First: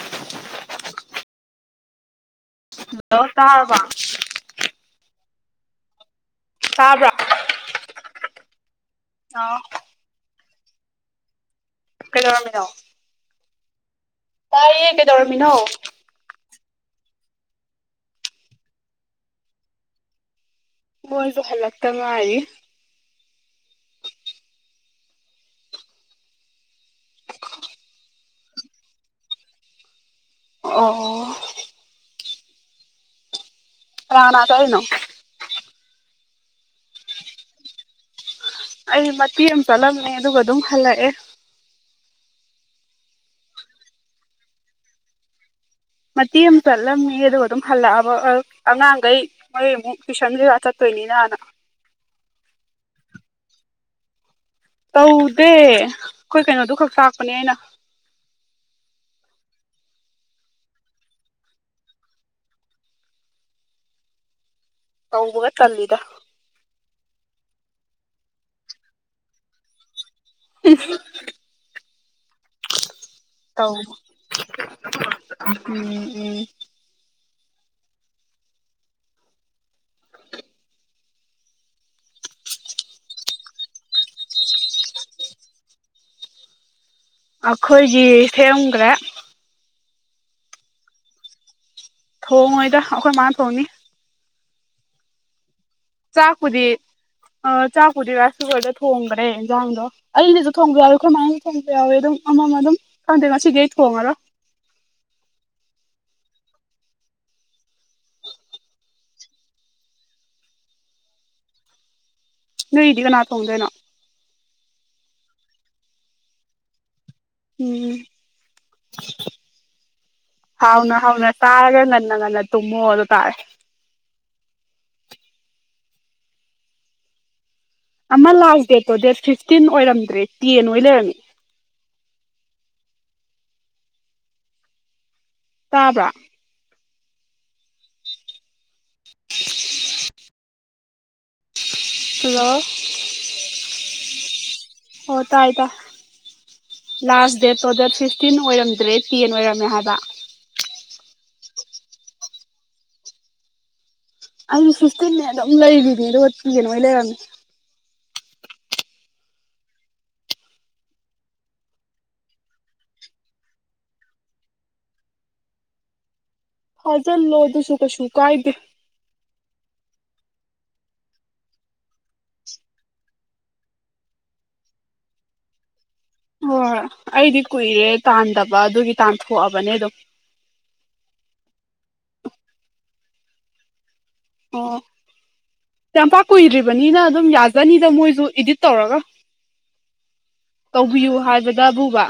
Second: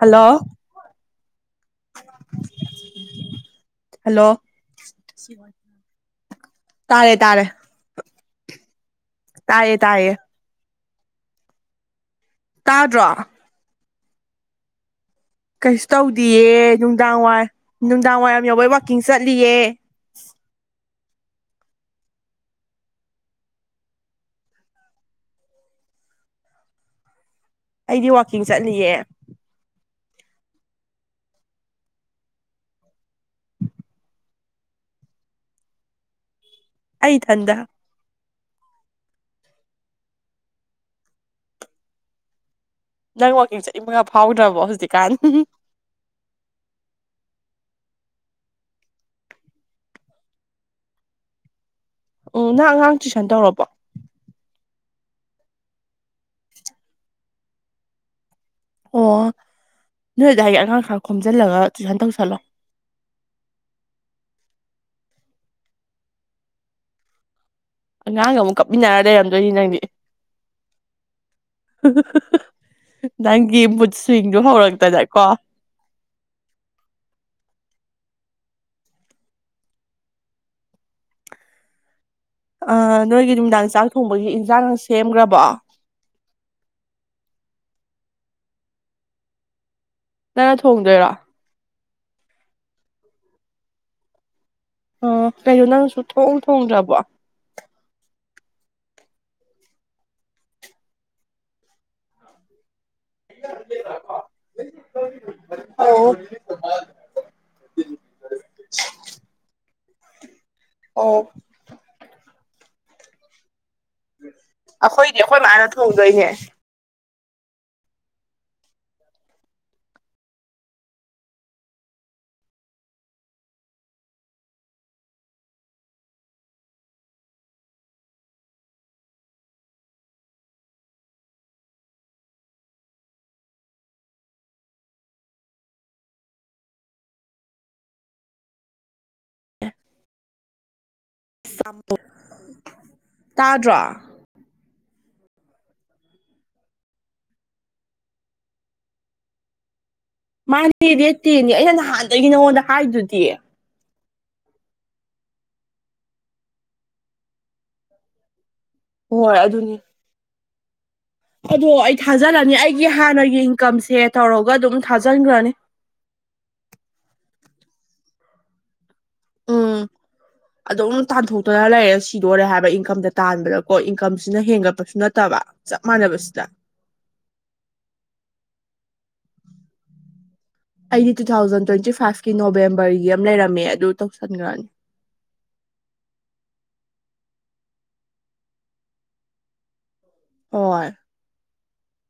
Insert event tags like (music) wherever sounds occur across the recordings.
Hello. (unintelligible) Hello ꯇꯔꯕꯣ꯫ Hello ꯇꯥꯕ꯭ꯔꯥ ꯇꯥꯔꯦ ꯇꯥꯔꯦ꯫ ꯑ ꯇꯥꯏꯌꯦ ꯇꯥꯏꯌꯦ꯫ ꯀꯩꯗꯧꯔꯝꯃꯤ꯫ ꯇꯥꯗ꯭ꯔꯣ꯫ ꯇꯥꯏꯌꯦ ꯀꯩ ꯗꯧꯔꯝꯃꯤꯅꯣ꯫ ꯀꯩꯁꯨ ꯇꯧꯗꯤꯌꯦ ꯅꯨꯡꯗꯥꯡ ꯋꯥꯏ ꯅꯨꯡꯗꯥꯡ ꯋꯥꯏꯔꯝ ꯌꯎꯕꯩ ꯋꯥꯛꯀꯤꯡ ꯆꯠꯂꯤꯌꯦ꯫ ꯃꯣꯏꯁꯨ ꯍꯜꯂꯛꯇ ꯉꯥꯏꯔꯤ꯫ ꯑꯩꯗꯤ ꯋꯥꯛꯀꯤꯡ ꯆꯠꯂꯤꯌꯦ꯫ ꯑꯣ꯫ ꯀꯅꯥ ꯀꯅꯥ ꯆꯠꯂꯤꯅꯣ꯫ ꯑꯩ ꯊꯟꯗ꯫ ꯑꯩ ꯃꯇꯦꯛ ꯑꯝ ꯆꯠꯂꯝꯃꯦ ꯑꯗꯨꯒ ꯑꯗꯨꯝ ꯍꯜꯂꯛꯑꯦ꯫ ꯅꯪ ꯋꯥꯛꯀꯤꯡ ꯆꯠꯅꯤꯡꯕꯒ ꯐꯥꯎꯗ꯭ꯔꯕꯣ ꯍꯧꯖꯤꯛꯀꯥꯟ꯫ ꯃꯇꯦꯛ ꯑꯃ ꯆꯠꯂꯝꯃꯦ ꯑꯗꯨꯒ ꯑꯗꯨꯝ ꯍꯜꯂꯛꯑꯕ ꯑꯉꯥꯡꯒꯩ꯫ ꯃꯣꯏ ꯑꯃꯨꯛ ꯇꯨꯏꯁꯟ ꯀꯩꯀ ꯆꯠꯇꯣꯏꯅꯤꯅ ꯅꯥ꯫ ꯎꯝ ꯅꯪ ꯑꯉꯥꯡ ꯇꯨꯏꯁꯟ ꯇꯧꯔꯕꯣ꯫ ꯇꯧꯗꯦ ꯑꯩꯈꯣꯏ ꯀꯩꯅꯣꯗꯣ ꯈꯛ ꯇꯥꯛꯄꯅꯦ ꯑꯩꯅ꯫ ꯑꯣ ꯅꯣꯏꯗꯥꯏꯒꯤ ꯑꯉꯥꯡ ꯈꯔ ꯈꯣꯝꯖꯤꯜꯂꯒ ꯇꯨꯏꯁꯟ ꯇꯧꯁꯜꯂꯣ꯫ ꯇꯧꯕꯒ ꯇꯜꯂꯤꯗ꯫ ꯑꯉꯥꯡꯒ ꯑꯃꯨꯛ ꯀꯞꯃꯤꯟꯅꯔ ꯂꯩꯔꯝꯗꯣꯏꯅꯤ ꯅꯪꯗꯤ꯫ (unintelligible) ꯅꯪꯒꯤ ꯇꯧꯕ ꯃꯨꯠꯁꯨ꯭ꯋꯤꯡꯗꯨ ꯍꯧꯔꯛꯇꯅꯀꯣ꯫ ꯎꯝ ꯎꯝ꯫ ꯑ ꯅꯣꯏꯒꯤ ꯅꯨꯡꯗꯥꯡ ꯆꯥꯛ ꯊꯣꯡꯕꯒꯤ ꯏꯟꯁꯥꯡ ꯁꯦꯝꯈ꯭ꯔꯕꯣ꯫ ꯑꯩꯈꯣꯏꯒꯤ ꯁꯦꯝꯒ꯭ꯔꯦ꯫ ꯅꯪꯅ ꯊꯣꯡꯗꯣꯏꯔꯣ꯫ ꯊꯣꯡꯉꯣꯏꯗ ꯑꯩꯈꯣꯏ ꯃꯥꯅ ꯊꯣꯡꯅꯤ꯫ ꯑꯣ ꯀꯩꯩꯅꯣ ꯅꯪꯅꯁꯨ꯫ ꯆꯥꯛꯄꯨꯗꯤ ꯆꯥꯛꯄꯨꯗꯤ ꯔꯥꯏꯁꯀꯨꯀ꯭ꯔꯗ ꯊꯣꯡꯕꯅꯦ ꯏꯟꯖꯥꯡꯗꯣ꯫ ꯑꯩꯩꯅꯁꯨ ꯊꯣꯡꯕ ꯌꯥꯎꯋꯦ ꯈꯨꯔꯃꯥꯏꯅꯁꯨ ꯊꯣꯡꯕ ꯌꯥꯎꯋꯦ ꯑꯗꯨꯝ ꯑꯃꯃ ꯑꯗꯨꯝ ꯈꯪꯗꯦ ꯉꯁꯤꯒ ꯊꯣꯡꯉꯔ ꯑ (unintelligible) ꯑꯣ ꯅꯣꯏꯗꯤ ꯀꯅꯥ ꯊꯣꯡꯗꯣꯏꯅꯣ ꯑꯩꯈꯣꯏꯗꯤ ꯑꯩꯈꯣꯏ ꯃꯥꯅ ꯊꯣꯡꯗꯣꯏꯅꯦꯦ ꯎꯝ ꯍꯥꯎꯅ ꯍꯥꯎꯅ ꯆꯥꯔꯒ ꯉꯟꯅ ꯉꯟꯅ ꯇꯨꯝꯃꯣ ꯑꯗꯨ ꯇꯥꯔꯦ ꯑꯃ ꯂꯥꯁ ꯗꯦꯠꯇꯣ ꯗꯦꯠ ꯐꯤꯐꯇꯤꯟ ꯑꯣꯏꯔꯝꯗ꯭ꯔꯦ ꯇꯦꯟ ꯑꯣꯏꯅ ꯂꯩꯔꯝꯃꯤ ꯇꯥꯕ꯭ꯔꯥ (unintelligible) ꯁꯝ ꯍꯜꯂꯣ ꯇꯥꯗ꯭ꯔꯣ ꯍꯣ ꯇꯥꯏ ꯇ ꯂꯥꯁ ꯗꯦꯠꯇꯣ ꯗ ꯐꯤꯐꯇꯤꯟ ꯑꯣꯏꯔꯝꯗ꯭ꯔꯦ ꯇꯦꯟ ꯑꯣꯏꯔꯝꯃꯦ ꯍꯥꯏꯕ ꯃꯥꯅꯦ ꯔꯦꯠꯇꯦꯅꯦ ꯑꯩꯅ ꯅꯍꯥꯟꯗꯒꯤ ꯅꯉꯣꯟꯗ ꯍꯥꯏꯗꯨꯗꯤ ꯑꯩꯁꯨ ꯁꯤꯁꯇꯤꯟꯅ ꯑꯗꯨꯝ ꯂꯩꯔꯤꯅꯦ ꯑꯗꯨꯠꯄꯤꯤꯒꯦꯅꯣꯣꯏ ꯂꯩꯔꯝꯃꯦ ꯍꯣꯏ ꯑꯗꯨꯅꯦ ꯑꯗꯣ ꯑꯩ ꯊꯥꯖꯜꯂꯅꯤ ꯑꯩꯒꯤ ꯍꯥꯟꯅꯒꯤ ꯏꯟꯀꯝꯁꯦ ꯇꯧꯔꯒ ꯑꯗꯨꯝ ꯊꯥꯖꯟꯈ꯭ꯔꯅꯤ ꯐꯥꯖꯤꯜꯂꯣ ꯑꯗꯨꯁꯨ ꯀꯩꯁꯨ ꯀꯥꯏꯗꯦ ꯎꯝ ꯑꯗꯨꯝ ꯇꯥꯟꯊꯣꯛꯇꯅ ꯂꯩꯔꯦ ꯁꯤꯗꯣꯔꯦ ꯍꯥꯏꯕ ꯏꯟꯀꯝꯗ ꯇꯥꯟꯕꯗꯀꯣ ꯏꯟꯀꯝꯁꯤꯅ ꯍꯦꯟꯒꯠꯄꯁꯨ ꯅꯠꯇꯕ ꯆꯞ ꯃꯥꯟꯅꯅꯕꯁꯤ ꯍꯣꯏꯣꯏ ꯑꯩꯗꯤ ꯀꯨꯏꯔꯦ ꯇꯥꯟꯗꯕ ꯑꯗꯨꯒꯤ ꯇꯥꯟꯊꯣꯛꯑꯕꯅꯦ ꯑ ꯑꯗꯨꯝ ꯑꯩꯗꯤ ꯇꯨ ꯊꯥꯎꯖꯟ ꯇ꯭ꯋꯦꯟꯇꯤ ꯐꯥꯏꯚꯀꯤ ꯅꯣꯕꯦꯝꯕꯔꯒꯤ ꯑꯃ ꯂꯩꯔꯝꯃꯦ ꯑꯗꯨ ꯇꯧꯁꯟꯈ꯭ꯔꯅꯤ ꯌꯥꯝꯄꯥꯛ ꯀꯨꯏꯗ꯭ꯔꯤꯕꯅꯤꯅ ꯑꯗꯨꯝ ꯌꯥꯖꯅꯤꯗ ꯃꯣꯏꯁꯨ ꯏꯗꯤꯠ ꯇꯧꯔꯒ ꯍꯣꯏ ꯇꯧꯕꯤꯌꯨ ꯍꯥꯏꯕꯗꯕꯨꯕ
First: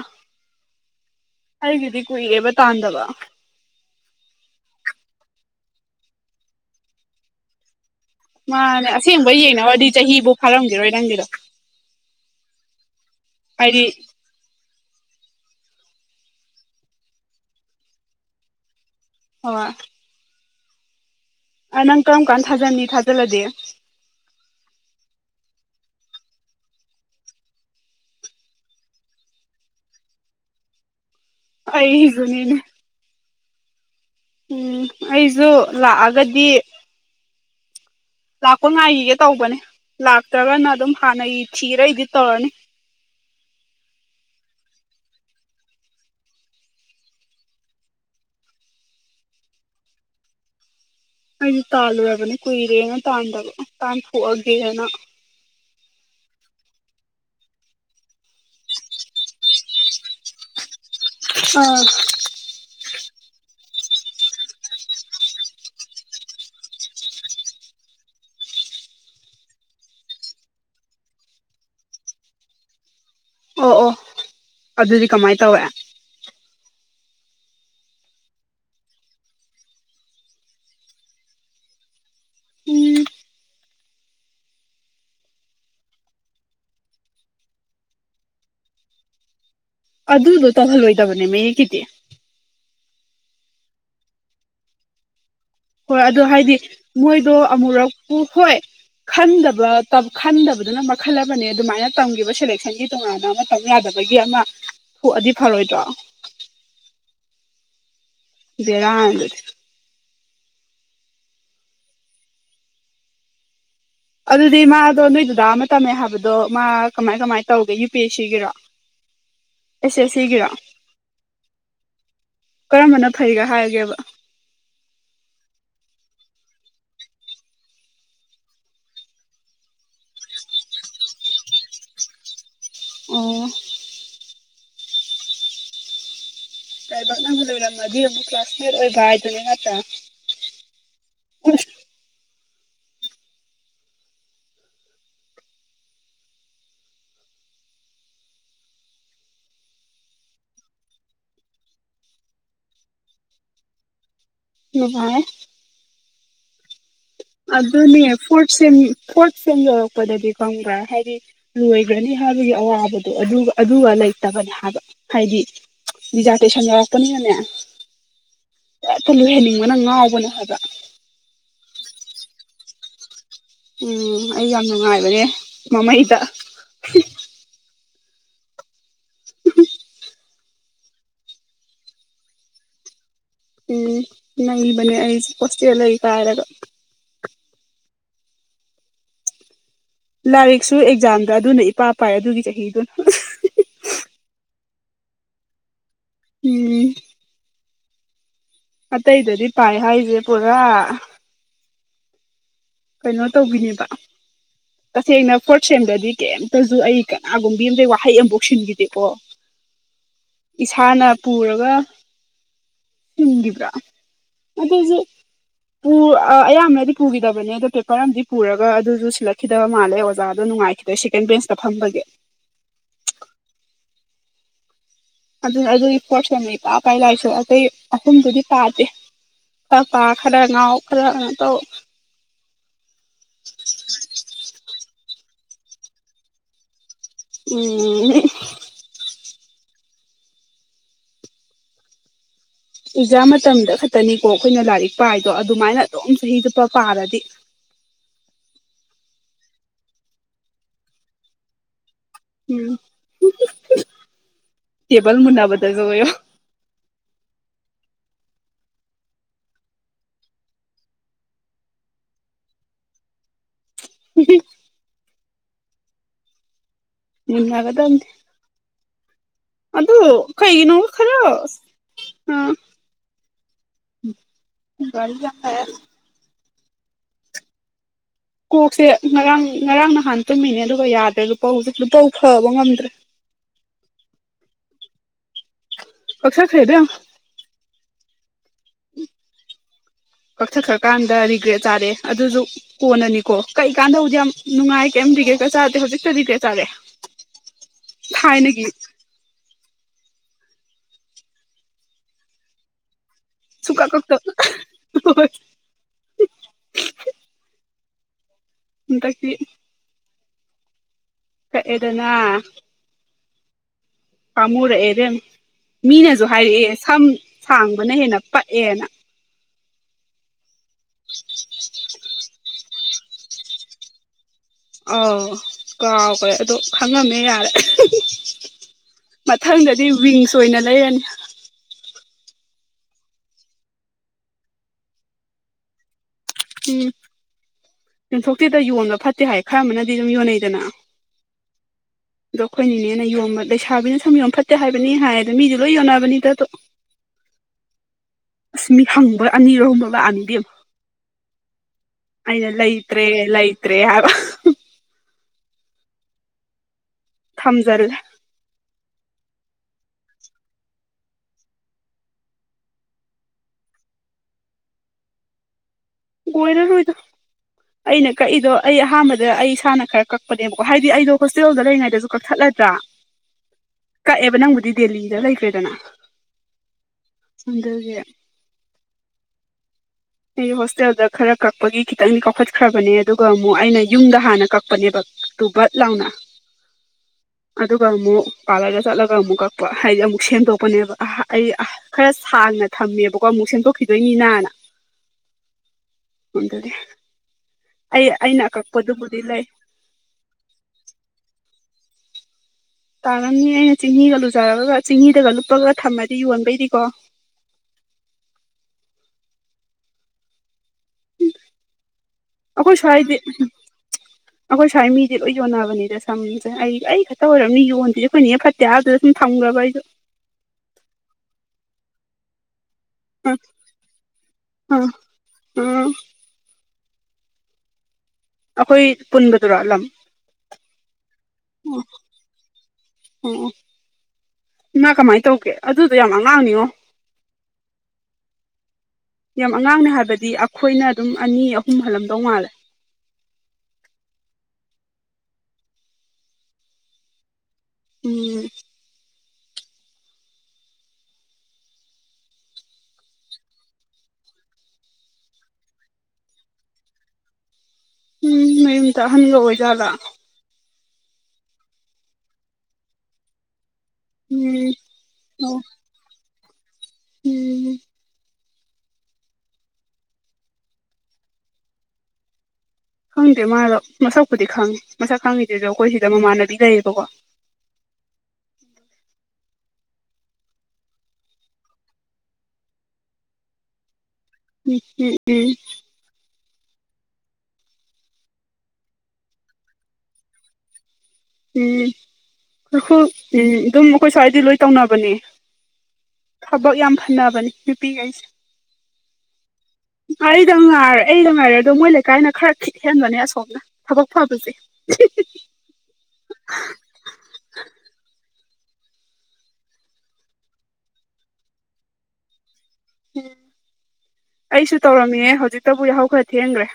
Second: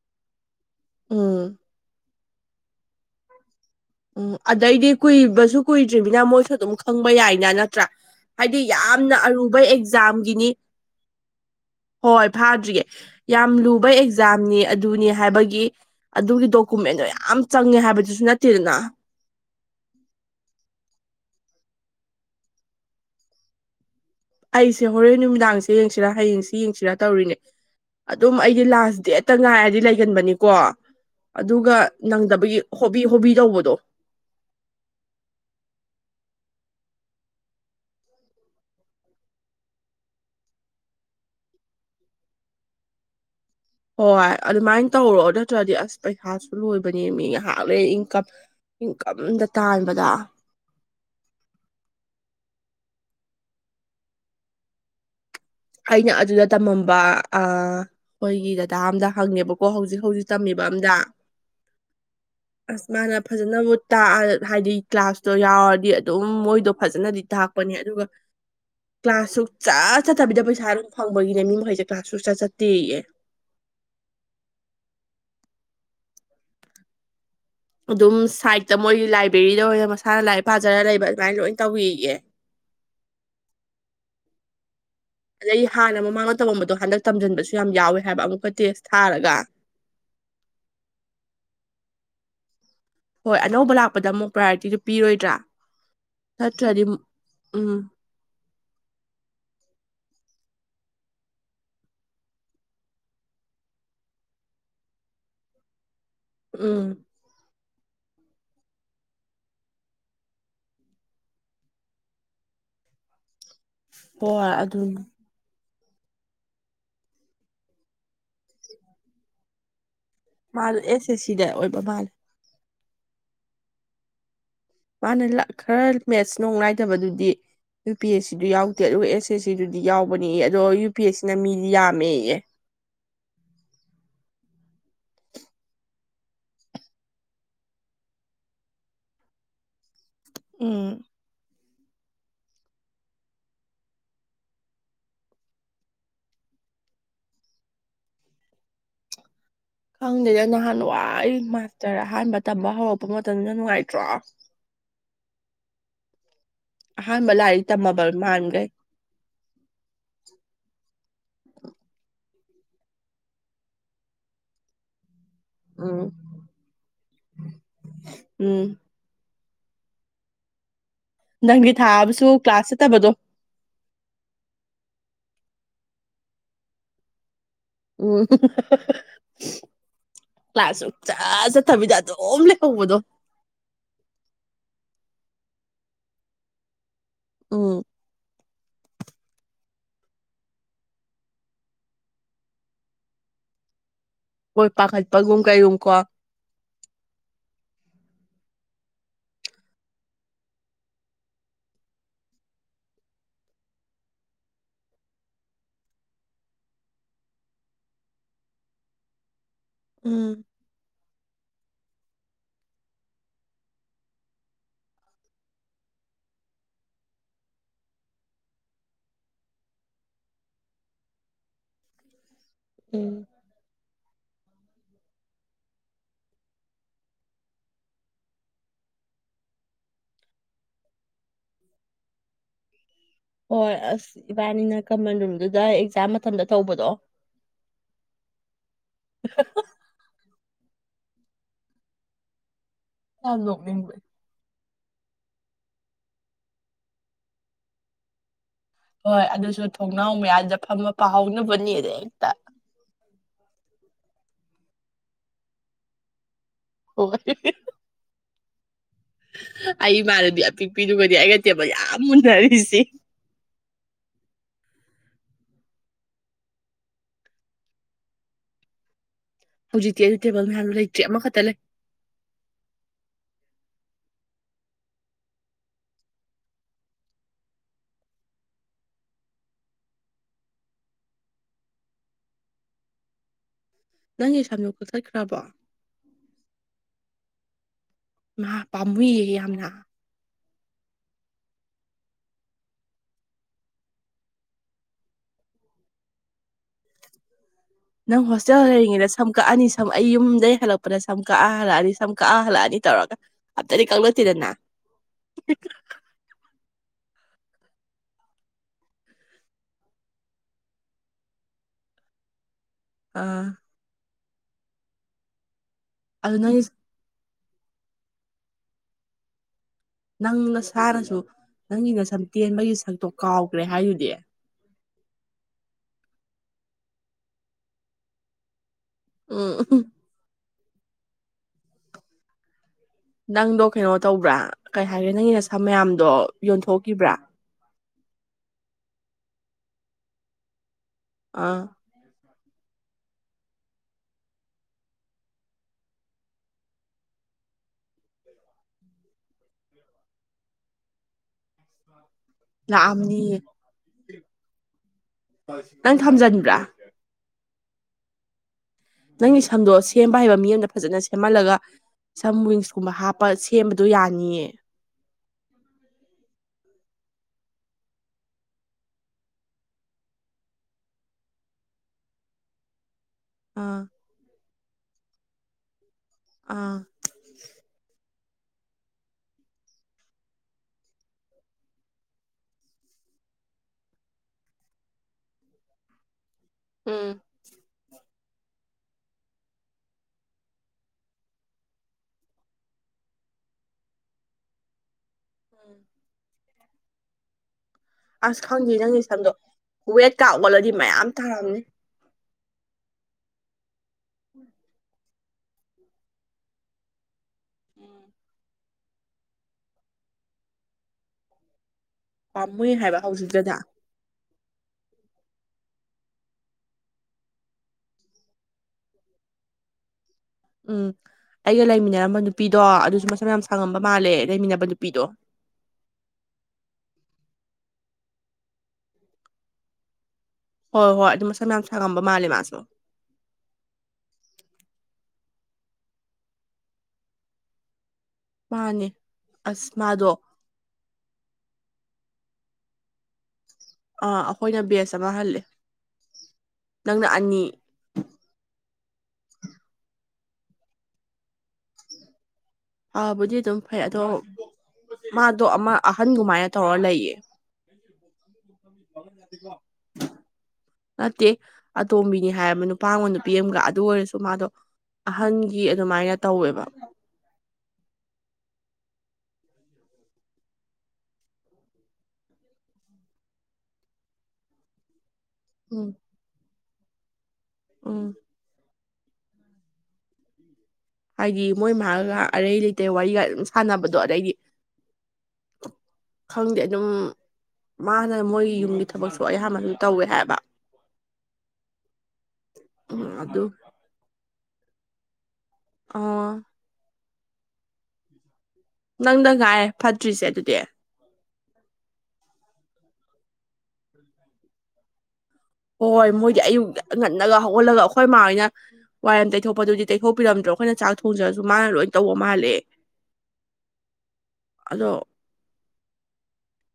ꯎꯝ ꯑꯩꯒꯤꯗꯤ ꯀꯨꯏꯔꯦꯕ ꯇꯥꯟꯗꯕ ꯎꯝ ꯑꯗꯩꯗꯤ ꯀꯨꯏꯕꯁꯨ ꯀꯨꯏꯗ꯭ꯔꯤꯕꯃꯤꯅ ꯃꯣꯏꯁꯨ ꯑꯗꯨꯝ ꯈꯪꯕ ꯌꯥꯏꯅ ꯅꯠꯇ꯭ꯔꯥ ꯍꯥꯏꯗꯤ ꯃꯥꯅꯦ ꯌꯥꯝꯅ ꯑꯁꯦꯡꯕ ꯑꯔꯨꯕ ꯌꯦꯡꯅꯕꯗꯤ ꯆꯍꯤꯕꯨ ꯑꯦꯛꯖꯥꯝꯒꯤꯅꯤ ꯐꯥꯔꯝꯈꯤꯔꯣꯏ ꯅꯪꯒꯤꯗꯣ ꯍꯣꯏ ꯐꯥꯗ꯭ꯔꯤꯌꯦ ꯌꯥꯝ ꯍꯥꯏꯗꯤ ꯂꯨꯕ ꯑꯦ ꯑꯦꯛꯖꯥꯝꯅꯤ ꯑꯗꯨꯅꯤ ꯍꯥꯏꯕꯒꯤ ꯑꯗꯨꯒꯤ ꯗꯣꯀꯨꯃꯦꯟꯗꯣ ꯌꯥꯝ ꯆꯪꯉꯦ ꯍꯥꯏꯕꯗꯨꯁꯨ ꯅꯠꯇꯦꯗꯅ ꯍ ꯅꯪ ꯀꯔꯝ ꯀꯥꯟꯗ ꯊꯥꯖꯅꯤ ꯊꯥꯖꯜꯂꯗꯤ ꯑꯩꯁꯦ ꯍꯣꯔꯦꯟ ꯅꯨꯃꯤꯗꯥꯡꯁꯦ ꯌꯦꯡꯁꯤꯔꯥ ꯍꯌꯦꯡꯁꯤ ꯌꯦꯡꯁꯤꯔꯥ ꯇꯧꯔꯤꯅꯦ ꯑꯗꯨꯝ ꯑꯩꯗꯤ ꯂꯥꯁ ꯗꯦꯠꯇ ꯉꯥꯏꯔꯗꯤ ꯂꯩꯒꯟꯕꯅꯤꯀꯣ ꯑꯗꯨꯒ ꯑꯩꯁꯨꯅꯤꯅꯦ ꯅꯪꯗꯕꯒꯤ ꯍꯣꯕꯤ ꯍꯣꯕꯤ ꯇꯧꯕꯗꯣ ꯎꯝ ꯑꯩꯁꯨ ꯂꯥꯛꯑꯒꯗꯤ ꯂꯥꯛꯄ ꯉꯥꯏꯔꯤꯒꯦ ꯇꯧꯕꯅꯦ ꯂꯥꯛꯇ꯭ꯔꯒꯅ ꯑꯗꯨꯝ ꯍꯥꯟꯅꯒꯤ ꯊꯤꯔ ꯏꯗꯤꯠ ꯇꯧꯔꯅꯤ ꯍꯣꯏ ꯑꯗꯨꯃꯥꯏꯅ ꯇꯧꯔꯣ ꯅꯠꯇ꯭ꯔꯗꯤ ꯑꯁ ꯄꯩꯁꯥꯁꯨ ꯂꯣꯏꯕꯅꯦ ꯃꯤ ꯉꯥꯏꯍꯥꯛ ꯂꯩ ꯏꯟꯀꯝ ꯏꯟꯀꯝꯗ ꯇꯥꯟꯕꯗ ꯑꯩꯗꯤ ꯇꯥꯜꯂꯨꯔꯕꯅꯤ ꯀꯨꯏꯔꯦꯅ ꯇꯥꯟꯗꯕ ꯇꯥꯟꯊꯣꯛꯑꯒꯦꯅ ꯑꯩꯅ ꯑꯗꯨꯗ ꯇꯝꯃꯝꯕ ꯑ ꯑꯩꯈꯣꯏꯒꯤ ꯗꯗꯥ ꯑꯝꯗ ꯍꯪꯉꯦꯕꯀꯣ ꯍꯧꯖꯤꯛ ꯍꯧꯖꯤꯛ ꯇꯝꯃꯤꯕ ꯑꯝꯗ ꯑ ꯑꯁ ꯃꯥꯅ ꯐꯖꯅꯕꯨ ꯇꯥꯛꯑ ꯍꯥꯏꯗꯤ ꯀ꯭ꯂꯥꯁꯇꯣ ꯌꯥꯎꯔꯗꯤ ꯑꯗꯨꯝ ꯃꯣꯏꯗꯣ ꯐꯖꯅꯗꯤ ꯇꯥꯛ ꯑꯗꯨꯒ ꯀ꯭ꯂꯥꯁ ꯆ ꯆ ꯆꯠꯇꯕꯤꯗ ꯄꯩꯁꯥ ꯑꯗꯨꯝ ꯐꯪꯕꯒꯤꯅꯦ ꯃꯤ ꯃꯈꯩꯁꯦ ꯀ꯭ꯂꯥꯁꯁꯨ ꯆꯠ ꯆꯠꯇꯦꯌꯦ ꯑꯣ ꯑꯣ ꯑꯗꯨꯗꯤ ꯀꯃꯥꯏ ꯇꯧꯋꯦ ꯑꯗꯨꯝ ꯁꯥꯏꯠꯇ ꯃꯣꯏꯒꯤ ꯂꯥꯏꯕ꯭ꯔꯦꯔꯤꯗ ꯑꯣꯏꯅ ꯃꯁꯥꯅ ꯂꯥꯏꯔꯤꯛ ꯄꯥꯖꯔ ꯂꯩꯕ ꯑꯗꯨꯃꯥꯏꯅ ꯂꯣꯏꯅ ꯇꯧꯋꯦꯌꯦ ꯎꯝ ꯑꯗꯩ ꯍꯥꯟꯅ ꯃꯃꯥꯡꯗ ꯇꯧꯔꯝꯕꯗꯣ ꯍꯟꯗꯛ ꯇꯝꯁꯤꯟꯕꯁꯨ ꯌꯥꯝ ꯌꯥꯎꯋꯦ ꯍꯥꯏꯕ ꯑꯃꯨꯛꯀ ꯇꯦꯁ ꯊꯥꯔꯒ ꯑꯗꯨꯗꯣ ꯇꯧꯍꯜꯂꯣꯏꯗꯕꯅꯦ ꯃꯌꯦꯛꯀꯤꯗꯤ ꯍꯣꯏ ꯑꯅꯧꯕ ꯂꯥꯛꯄꯗ ꯑꯃꯨꯛ ꯄ꯭ꯔꯥꯏꯌꯣꯔꯤꯇꯤꯗꯨ ꯄꯤꯔꯣꯏꯗ꯭ꯔꯥ ꯍꯣꯏ ꯑꯗꯣ ꯍꯥꯏꯗꯤ ꯅꯠꯇ꯭ꯔꯗꯤ ꯃꯣꯏꯗꯣ ꯎꯝ ꯑꯃꯨꯔꯛꯄꯨ ꯍꯣꯏ ꯈꯟꯗꯕ ꯈꯟꯗꯕꯗꯨꯅ ꯃꯈꯜ ꯑꯃꯅꯦ ꯑꯗꯨꯃꯥꯏꯅ ꯇꯝꯈꯤꯕ ꯁꯦꯂꯦꯛꯁꯟꯒꯤ ꯇꯣꯉꯥꯟꯅ ꯑꯃꯨꯛ ꯇꯝ ꯌꯥꯗꯕꯒꯤ ꯑꯃ ꯊꯣꯛꯑꯗꯤ ꯐꯔꯣꯏꯗ꯭ꯔꯣ ꯎꯝ ꯕꯦꯔꯥꯅꯦ ꯍꯣꯏ ꯑꯗꯨꯗꯤ ꯑꯗꯨꯅꯤ ꯃꯥꯗꯣ ꯅꯣꯏ ꯗꯗꯥ ꯑꯃ ꯇꯝꯃꯦ ꯍꯥꯏꯕꯗꯣ ꯃꯥ ꯀꯃꯥꯏ ꯀꯃꯥꯏꯅ ꯇꯧꯒꯦ ꯌꯨ ꯄꯤ ꯑꯦꯁ ꯁꯤꯒꯤꯔꯣ ꯑꯦꯁ ꯑꯦꯁ ꯁꯤꯒꯤꯔꯣ ꯃꯥꯗꯣ ꯑꯦꯁ ꯑꯦꯁ ꯁꯤꯗ ꯑꯣꯏꯕ ꯃꯥꯜꯂꯦ ꯀꯔꯝꯕꯅ ꯐꯩꯒ ꯍꯥꯏꯒꯦꯕ ꯃꯥꯅ ꯂ ꯈꯔ ꯃꯦꯠꯁ ꯅꯨꯡ ꯂꯥꯏꯗꯕꯗꯨꯗꯤ ꯌꯨ ꯄꯤ ꯑꯦꯁ ꯁꯤꯗꯨ ꯌꯥꯎꯗꯦ ꯑꯗꯨ ꯑꯦꯁ ꯑꯦꯁ ꯁꯤꯗꯨꯗꯤ ꯌꯥꯎꯕꯅꯤ ꯑꯗꯣ ꯌꯨ ꯄꯤ ꯑꯦꯁ ꯁꯤꯅ ꯃꯤꯗꯤ ꯌꯥꯝꯃꯦ ꯌꯦ ꯑꯣ ꯂꯥꯏꯕꯛꯅ ꯃꯨꯛ ꯂꯩꯔꯝꯂꯗꯤ ꯑꯃꯨꯛ ꯀ꯭ꯂꯥꯁꯃꯦꯠ ꯑꯣꯏꯕ ꯍꯥꯏꯗꯨꯅꯦ ꯅꯠꯇ꯭ꯔꯥ ꯎꯝ ꯎꯁ ꯈꯪꯗꯦꯗ ꯅꯍꯥꯟ ꯋꯥꯏ ꯃꯥꯁꯇꯔ ꯑꯍꯥꯟꯕ ꯇꯝꯕ ꯍꯧꯔꯛꯄ ꯃꯇꯝꯗ ꯅꯨꯡꯉꯥꯏꯇ꯭ꯔꯣ ꯅꯨꯡꯉꯥꯏ ꯑꯍꯥꯟꯕ ꯂꯥꯏꯔꯤꯛ ꯑꯗꯨꯅꯦ ꯇꯝꯃꯕ ꯐꯣꯔꯊ ꯃꯥꯟꯈꯩ ꯁꯦꯝ ꯐꯣꯔꯠ ꯁꯦꯝ ꯌꯧꯔꯛꯄꯗꯗꯤ ꯈꯪꯕ꯭ꯔꯥ ꯍꯥꯏꯗꯤ ꯂꯣꯏꯒ꯭ꯔꯅꯤ ꯍꯥꯏꯕꯒꯤ ꯑꯋꯥꯕꯗꯣ ꯑꯗꯨꯒ ꯑꯗꯨꯒ ꯂꯩꯇꯕꯅꯤ ꯍꯥꯏꯕ ꯍꯥꯏꯗꯤ ꯎꯝ ꯃꯤꯖꯥꯔꯇꯦꯁꯟ ꯌꯥꯎꯔꯛꯄꯅꯤꯅꯅꯦ ꯎꯝ ꯀꯅꯣ ꯍꯦꯟꯅꯤꯡꯕꯅ ꯉꯥꯎꯕꯅꯦ ꯍꯥꯏꯕ ꯅꯪꯗꯤ ꯊꯥꯑꯃꯁꯨ ꯀ꯭ꯂꯥꯁ ꯆꯠꯇꯕꯗꯣ ꯎꯝ ꯑꯩ ꯌꯥꯝ ꯅꯨꯡꯉꯥꯏꯕꯅꯦ ꯃꯃꯩꯗ ꯑꯣ ꯑꯥꯍꯝ ꯀ꯭ꯂꯥꯁ ꯁꯨꯡꯆꯠꯇꯕꯤꯗ ꯑꯗꯨꯝ ꯂꯩꯍꯧꯕꯗꯣ ꯎꯝ ꯅꯩꯕꯅꯦ ꯑꯩꯁꯦ ꯍꯣꯁꯇꯦꯜ ꯂꯩ ꯀꯥꯏꯔꯒ ꯑꯝ ꯂꯥꯏꯔꯤꯛꯁꯨ ꯑꯦꯛꯖꯥꯝꯗ ꯑꯗꯨꯅ ꯏꯄꯥ ꯄꯥꯏ ꯑꯗꯨꯒꯤ ꯆꯍꯤꯗꯨꯅ ꯍꯣꯏ ꯄꯥꯈꯠꯄꯒꯨꯝ ꯀꯩꯒꯨꯝ ꯀꯣ ꯎꯝ ꯑꯇꯩꯗꯗꯤ ꯄꯥꯏ ꯍꯥꯏꯁꯦ ꯄꯨꯔꯥ ꯀꯩꯅꯣ ꯇꯧꯕꯤꯅꯦꯕ ꯇꯁꯦꯡꯅ ꯐꯣꯔꯠ ꯁꯦꯝꯗꯗꯤ ꯀꯩꯝꯇꯖ ꯑꯩ ꯀꯅꯥꯒꯨꯝꯕꯤ ꯑꯝꯇ ꯋꯥꯍꯩ ꯑꯃꯕꯨꯛ ꯁꯤꯟꯈꯤꯗꯦꯀꯣ (inaudible) ꯎꯝ ꯏꯁꯥꯅ ꯄꯨꯔꯒ (unintelligible) ꯄꯨ ꯑ ꯑꯌꯥꯝꯕꯅꯗꯤ ꯄꯨꯈꯤꯗꯕꯅꯦ ꯑꯗꯣ ꯄꯦꯄꯔ ꯑꯃꯗꯤ ꯄꯨꯔꯒ ꯑꯗꯨꯁꯨ ꯁꯤꯜꯂꯛꯈꯤꯗꯕ ꯃꯥꯜꯂꯦ ꯑꯣꯖꯥꯗꯣ ꯅꯨꯡꯉꯥꯏꯈꯤ ꯁꯀꯦꯟ ꯕꯦꯟꯁꯇ ꯐꯝꯕꯒꯤ ꯎꯝ ꯑꯗꯨꯅ ꯑꯗꯨꯒꯤ ꯐꯣꯔꯠꯁꯦꯝ ꯏꯄꯥ ꯏꯄꯥ ꯂꯥꯏꯔꯤꯛꯁꯦ ꯑꯇꯩ ꯑꯍꯨꯝꯗꯨꯗꯤ ꯄꯥꯗꯦ ꯈꯔ ꯄꯥ ꯈꯔ ꯉꯥꯎ ꯈꯔ ꯀꯩꯅꯣ ꯇꯧ ꯍꯣꯏ ꯑꯁ ꯏꯕꯥꯅꯤꯅ ꯀꯃꯟ ꯔꯨꯝꯗꯨꯗ ꯑꯦꯛꯖꯥꯝ ꯃꯇꯝꯗ ꯇꯧꯕꯗꯣ ꯎꯝ (unintelligible) ꯑꯣꯛꯖꯥ ꯌꯥꯝ ꯃꯇꯝꯗ ꯅꯣꯛꯅꯤꯡꯕ ꯈꯛꯇꯅꯤꯀꯣ ꯑꯩꯈꯣꯏꯅ ꯂꯥꯏꯔꯤꯛ ꯄꯥꯏꯗꯣ ꯑꯗꯨꯃꯥꯏꯅ ꯑꯗꯨꯝ ꯆꯍꯤ ꯂꯨꯞꯄꯥ ꯄꯥꯔꯗꯤ ꯍꯣꯏ ꯑꯗꯨꯁꯨ ꯊꯣꯡꯅꯥꯎ ꯃꯌꯥꯗ ꯐꯝꯃ ꯄꯥꯍꯥꯎꯅꯕꯅꯦꯗ ꯍꯦꯛꯇ ꯎꯝ ꯇꯦꯕꯜ ꯃꯨꯅꯥꯕꯗꯜꯁꯨꯒꯣ ꯍ ꯑꯩ ꯏꯃꯥꯅꯗꯤ ꯑꯄꯤꯛꯄꯤꯗꯨꯒꯗꯤ ꯑꯩꯒꯠꯇꯦꯕ ꯌꯥꯝ ꯃꯨꯟꯅꯔꯤꯁꯦ ꯎ ꯒꯗ ꯑꯗꯨ ꯍꯧꯖꯤꯛꯇꯤ ꯑꯩ ꯇꯦꯕꯜ ꯃꯌꯥꯝꯗꯣ ꯀꯩꯒꯤꯅꯣ ꯂꯩꯇ꯭ꯔꯦ ꯈꯔ ꯑꯃꯈꯛꯇ ꯂꯩ ꯑꯝ ꯐꯔ ꯀꯣꯛꯁꯦ ꯉꯔꯥꯡ ꯉꯔꯥꯡ ꯅꯍꯥꯟ ꯇꯨꯝꯃꯤꯅꯦ ꯑꯗꯨꯒ ꯌꯥꯗ꯭ꯔꯦ ꯂꯨꯄꯥ ꯍꯧꯖꯤꯛ ꯂ ꯇꯧ ꯐꯕ ꯉꯝꯗ꯭ꯔꯦ ꯅꯪꯒꯤ ꯁꯝꯅꯨ ꯀ ꯆꯠꯈ꯭ꯔꯕꯣ ꯀꯁꯥ ꯈꯩꯗꯣ ꯃꯥ ꯄꯥꯝꯃꯨꯏꯌꯦ ꯌꯥꯝꯅ ꯀꯛꯊꯠꯈ꯭ꯔꯀꯥꯟꯗ ꯔꯤꯒ꯭ꯔꯦꯠ ꯆꯥꯔꯦ ꯑꯗꯨꯁꯨ ꯀꯣꯟꯅꯅꯤꯀꯣ ꯀꯛꯀꯥꯟꯗꯕꯨꯖꯤꯗꯤ ꯌꯥꯝ ꯅꯨꯡꯉꯥꯏ ꯀꯩꯝꯇꯗꯤ ꯀꯩꯀ ꯆꯥꯔꯗꯦ ꯍꯧꯖꯤꯛꯇꯗꯤ ꯀꯦ ꯆꯥꯔꯦ ꯅꯪ ꯍꯣꯁꯦꯜꯜꯗ ꯁꯝ ꯀꯛꯑꯅꯤ ꯁꯝ ꯑꯩ ꯌꯨꯝꯗꯒꯤꯩ ꯍꯜꯂꯛꯄꯗ ꯁꯝ ꯀꯛꯑ ꯍꯜꯂꯛꯑꯅꯤ ꯁꯝ ꯀꯛꯑ ꯍꯜꯂꯛꯑꯅꯤ ꯇꯧꯔꯒ ꯁꯨꯀꯥ ꯑꯝꯇꯗꯤ ꯀꯛꯇꯣ ꯀꯛꯂꯛꯇꯦꯗꯅ ꯍ ꯇꯀꯤ ꯀꯛꯑꯦꯗꯅ ꯑꯥ ꯄꯥꯝꯃꯨꯔꯛꯑꯦ ꯑꯗꯨ ꯃꯤꯅꯁꯨ ꯑꯗꯨ ꯅꯪꯒꯤ ꯍꯥꯏꯔꯛꯑꯦ ꯁꯝ ꯁꯥꯡꯕꯅ ꯍꯦꯟꯅ ꯄꯛꯑꯦꯅ ꯅꯪ ꯅꯁꯥꯅꯁꯨ ꯅꯪꯒꯤ ꯅ ꯁꯝ ꯇꯦꯟꯕꯒꯤ ꯁꯛꯇꯣ ꯀꯥꯎꯈ꯭ꯔꯦ ꯍꯥꯏꯗꯨꯗꯤ ꯑꯥꯎ ꯀꯥꯎꯈ꯭ꯔꯦ ꯑꯗꯨꯗꯣ ꯈꯪꯉꯝꯃꯦ ꯌꯥꯔꯦ ꯎꯝ ꯃꯊꯪꯗꯗꯤ ꯋꯤꯡꯁ ꯑꯣꯏꯅ ꯂꯩꯔꯅꯤ ꯅꯪꯗꯣ ꯀꯩꯅꯣ ꯇꯧꯕ꯭ꯔꯥ ꯀꯩ ꯍꯥꯏꯈ꯭ꯔꯦ ꯅꯪꯒꯤ ꯅꯁꯝ ꯃꯌꯥꯝꯗꯣ ꯎꯝ ꯌꯣꯟꯊꯣꯛꯈꯤꯕ꯭ꯔꯥ ꯌꯦꯟꯊꯣꯛꯇꯤꯗ ꯌꯣꯟꯕ ꯐꯠꯇꯦ ꯍꯥꯏ ꯈꯔ ꯑꯃꯅꯗꯤ ꯑꯗꯨꯝ ꯌꯣꯟꯅꯩꯗꯅ ꯑꯥ ꯑꯗꯣ ꯑꯩꯈꯣꯏꯅꯤꯅꯦꯅ ꯌꯣꯝꯕ ꯂꯩꯁꯥꯕꯤꯅ ꯁꯨꯝ ꯌꯣꯝ ꯐꯠꯇꯦ ꯍꯥꯏꯕꯅꯤ ꯍꯥꯏ ꯑꯗꯣ ꯃꯤꯁꯨ ꯂꯣꯏ ꯌꯣꯟꯅꯕꯅꯤꯗ꯭ꯔꯣ ꯑꯁ ꯃꯤ ꯍꯪꯕ ꯑꯅꯤꯔꯍꯨꯝꯕ ꯂꯥꯛꯅꯤꯗ ꯑꯩꯅ ꯂꯩꯇ꯭ꯔꯦ ꯂꯥꯛꯑꯝꯅꯤꯌꯦ ꯂꯩꯇ꯭ꯔꯦ ꯍꯥꯏꯕ ꯅꯪ ꯊꯝꯖꯟꯕ꯭ꯔꯥ ꯊꯝꯖꯔꯤꯦ ꯅꯪꯒꯤ ꯁꯝꯗꯣ ꯁꯦꯝꯕ ꯍꯥꯏꯕ ꯃꯤ ꯑꯃꯗ ꯐꯖꯅ ꯁꯦꯝꯍꯜꯂꯒ ꯁꯝ ꯋꯤꯡꯁꯀꯨꯝꯕ ꯍꯥꯞꯄ ꯁꯦꯝꯕꯗꯣ ꯌꯥꯅꯤꯌꯦ ꯣꯏꯗꯁꯨꯣꯏꯗ ꯑꯩꯅ ꯀꯛꯏꯗꯣ ꯑꯩ ꯑꯍꯥꯟꯕꯗ ꯑꯩ ꯏꯁꯥꯅ ꯈꯔ ꯀꯛꯄꯅꯦꯕꯀꯣ ꯍꯥꯏꯗꯤ ꯑꯩꯗꯣ ꯍꯣꯁꯇꯦꯜꯗ ꯂꯩꯔꯤꯉꯩꯗꯁꯨ ꯀꯛꯊꯠꯂꯗ꯭ꯔꯥ (inaudible) ꯑꯥ ꯀꯛꯑꯦꯕ ꯅꯪꯕꯨꯗꯤ ꯗꯦꯜꯂꯤꯗ ꯂꯩꯈ꯭ꯔꯦꯗꯅ ꯑꯥ ꯑꯦ ꯑꯩ ꯍꯣꯁꯇꯦꯜꯗ ꯈꯔ ꯀꯛꯄꯒꯤ ꯈꯤꯇꯪꯗꯤ ꯀꯥꯎꯈꯠꯈ꯭ꯔꯕꯅꯦ ꯑꯗꯨꯒ ꯑꯃꯨꯛ ꯑꯩꯅ ꯌꯨꯝꯗ ꯍꯥꯟꯅ ꯀꯛꯄꯅꯦꯕ ꯇꯨꯕꯠ ꯂꯥꯎꯅ ꯎꯝ ꯑꯗꯨꯒ ꯑꯃꯨꯛ ꯄꯥꯔꯂꯔꯗ ꯆꯠꯂꯒ ꯑꯃꯨꯛ ꯀꯛꯄ ꯍꯥꯏꯗꯤ ꯑꯃꯨꯛ ꯁꯦꯝꯗꯣꯛꯄꯅꯦꯕ ꯑ ꯑꯩ ꯈꯔ ꯁꯥꯡꯅ ꯊꯝꯃꯦꯕꯀꯣ ꯑꯃꯨꯛ ꯁꯦꯝꯗꯣꯛꯈꯤꯗꯣꯏꯅꯤꯅꯅ ꯎꯝ ꯃꯗꯔꯦ ꯑꯁ ꯈꯪꯗꯦ ꯅꯪꯒꯤ ꯁꯝꯗꯣ ꯂꯩ ꯋꯦꯠ ꯀꯥꯎ ꯋꯥꯠꯂꯗꯤ ꯃꯌꯥꯝ ꯇꯥꯔꯝꯅꯤ ꯇꯥꯔꯝꯅꯤ ꯑꯩꯅ ꯆꯤꯅꯤꯒ ꯂꯨꯖꯔꯒ ꯆꯤꯅꯤꯗꯒ ꯂꯨꯞꯄꯒ ꯊꯝꯃꯗꯤ ꯌꯣꯟꯕꯩꯗꯤꯀꯣ ꯄꯥꯝꯃꯨꯏ ꯑꯣꯈꯣꯏ ꯍꯥꯏꯕ ꯁꯋꯥꯥꯏꯗꯤ ꯍꯧꯖꯤꯛꯇꯗ ꯑꯩꯈꯣꯏ ꯁ꯭ꯋꯥꯏ ꯃꯤꯗꯤ ꯂꯣꯏ ꯌꯣꯟꯅꯕꯅꯤꯗ ꯁꯝꯁꯦ ꯑꯩ ꯑꯩ ꯈꯛꯇ ꯑꯣꯏꯔꯕꯅꯤ ꯌꯣꯟꯁꯤꯁꯦ ꯑꯩꯈꯣꯏꯅ ꯍ ꯐꯠꯇꯦ ꯍꯥꯏꯥ ꯑꯗꯨꯗ ꯁꯨꯝ ꯊꯝꯈ꯭ꯔꯕ ꯑꯩꯗꯣ ꯎꯝ ꯑꯩꯒ ꯂꯩꯃꯤꯟꯅꯔꯝꯕ ꯅꯨꯄꯤꯗꯣ ꯑꯗꯨꯁꯨ ꯃꯁꯝ ꯑ ꯌꯥꯝ ꯁꯪꯉꯝꯕ ꯃꯥꯜꯂꯦ ꯂꯩꯃꯤꯟꯅꯕ ꯅꯨꯄꯤꯗꯣ ꯎꯝ ꯑꯩꯈꯣꯏ ꯄꯨꯟꯕꯗꯨꯔꯥꯂꯝ ꯍꯣꯏ ꯍꯣꯏ ꯑꯗꯨ ꯃꯁ ꯃꯌꯥꯝꯁꯒꯝꯕ ꯃꯥꯂꯦ ꯃꯥꯁꯨꯣ ꯑꯣ ꯏꯃꯥ ꯀꯃꯥꯏꯅ ꯇꯧꯒꯦ ꯑꯗꯨꯗꯣ ꯌꯥꯝ ꯑꯉꯥꯡꯅꯤꯉꯣ ꯃꯥꯅꯦ ꯌꯥꯝ ꯑꯁ ꯑꯉꯥꯡꯅꯦ ꯃꯥꯗꯣ ꯍꯥꯏꯕꯗꯤ ꯑꯩꯈꯣꯏꯅ ꯑꯗꯨꯝ ꯑꯅꯤ ꯑꯍꯨꯝ ꯍꯜꯂꯝꯗꯧ ꯃꯥꯜꯂꯦ ꯑꯥ ꯑꯩꯈꯣꯏꯅ ꯕꯦꯖ ꯑꯃ ꯍꯜꯂꯦ ꯅꯪꯅ ꯑꯅꯤ ꯎꯝ ꯑꯥꯎꯕꯨꯗꯤ ꯑꯗꯨꯝ ꯐꯩ ꯑꯗꯣ ꯃꯥꯗꯣ ꯑꯃ ꯑꯍꯟꯒꯨꯝꯃꯥꯏꯅ ꯇꯧꯔ ꯂꯩꯌꯦ ꯎꯝ ꯃꯌꯨꯝꯗ ꯑꯍꯟꯒ ꯑꯣꯏꯖꯥꯠꯂꯥ ꯅꯠꯇꯦ ꯑꯇꯣꯝꯕꯤꯅꯤ ꯍꯥꯏꯔꯕ ꯅꯨꯄꯥꯉꯣꯟ ꯅꯨꯄꯤ ꯑꯃꯒ ꯑꯗꯨ ꯑꯣꯏꯔꯁꯨ ꯃꯥꯗꯣ ꯎꯝ ꯑꯣ ꯑꯍꯟꯒꯤ ꯑꯗꯨꯃꯥꯏꯅ ꯇꯧꯋꯦꯕ ꯎꯝ ꯈꯪꯗꯦ ꯃꯥꯗꯣ ꯃꯁꯛꯄꯨꯗꯤ ꯈꯪꯉꯤ ꯃꯁꯛ ꯈꯪꯉꯤꯗꯁꯨ ꯎꯝ ꯑꯩꯈꯣꯏ ꯁꯤꯗ ꯃꯃꯥꯟꯅꯕꯤ ꯂꯩꯌꯦꯕꯀꯣ ꯎꯝ ꯍꯥꯏꯗꯤ ꯃꯣꯏ ꯃꯍꯥꯛꯒ ꯑꯔꯩ ꯂꯩꯇ ꯋꯥꯔꯤꯒ ꯑꯗꯨꯝ ꯁꯥꯟꯅꯕꯗꯣ ꯑꯗꯩꯗꯤ ꯎꯝ ꯎꯝ ꯎꯝ ꯈꯪꯗꯦ ꯑꯗꯨꯝ ꯃꯥꯅ ꯃꯣꯏꯒꯤ ꯌꯨꯝꯒꯤ ꯊꯕꯛꯁꯨ ꯑꯌꯥꯝꯕꯁꯨ ꯇꯧꯋꯦ ꯍꯥꯏꯕ ꯎꯝꯈ ꯎꯝ ꯑꯗꯨꯝ ꯑꯩꯈꯣꯏ ꯁ꯭ꯋꯥꯏꯗꯤ ꯂꯣꯏ ꯇꯧꯅꯕꯅꯦ ꯑꯥ ꯊꯕꯛ ꯌꯥꯝ ꯐꯅꯕꯅꯦ ꯅꯨꯄꯤꯈꯩꯁꯦ ꯅꯪꯗ ꯉꯥꯏꯔꯦ ꯐꯠꯇ꯭ꯔꯤꯁꯦ ꯑꯗꯨꯗꯤ ꯑꯩꯗ ꯉꯥꯏꯔꯦ ꯑꯩꯗ ꯉꯥꯏꯔꯗ꯭ꯔ‌ꯣ ꯃꯣꯏ ꯂꯩꯀꯥꯏꯅ ꯈꯔ ꯈꯤꯠꯍꯦꯟꯕꯅꯦ ꯑꯁꯣꯝꯅ ꯊꯕꯛ ꯐꯕꯁꯦ ꯍꯣꯏ ꯃꯣꯏꯗꯤ ꯑꯌꯨꯛ ꯉꯟꯅꯒ ꯍꯧꯒꯠꯂꯒ ꯑꯩꯈꯣꯏ ꯃꯥ ꯍꯣꯏꯅ ꯋꯥꯏꯔꯝ ꯇꯩꯊꯣꯛꯄꯗꯨꯗꯤ ꯇꯩꯊꯣꯛꯄꯤꯔꯝꯗ꯭ꯔꯣ ꯑꯩꯈꯣꯏꯅ ꯆꯥꯛ ꯊꯣꯡꯖꯔꯁꯨ ꯃꯥꯅ ꯂꯣꯏꯅ ꯇꯧꯕ ꯃꯥꯜꯂꯦ ꯎꯝ ꯑꯩꯁꯨ ꯑꯗꯣ ꯇꯧꯔꯝꯃꯤꯍ‌ꯦ ꯍꯧꯖꯤꯛꯇꯕꯨ ꯌꯥꯍꯧ ꯈꯔ ꯊꯦꯡꯈ꯭ꯔꯦ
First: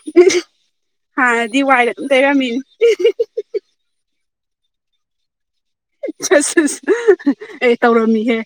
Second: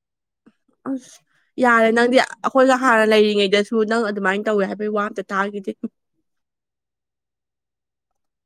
ꯑꯁ ꯍꯥꯟꯅꯗꯤ ꯌꯥꯔꯦ ꯋꯥꯏꯒ ꯑꯗꯨꯝ ꯅꯪꯗꯤ ꯇꯩꯔꯝꯃꯤꯅꯤ ꯑꯩꯈꯣꯏꯒ ꯍꯥꯟꯅ ꯂꯩꯔꯤꯉꯩꯗ ꯁꯨ ꯅꯪ ꯑꯗꯨꯃꯥꯏꯅ ꯇꯧꯋꯦ ꯍꯥꯏꯕꯒꯤ ꯋꯥ ꯑꯝꯇ ꯇꯥꯈꯤꯗ‌ꯦ ꯆꯠꯁ ꯆꯠꯁ ꯑꯩ ꯇꯧꯔꯝꯃꯤꯍꯦ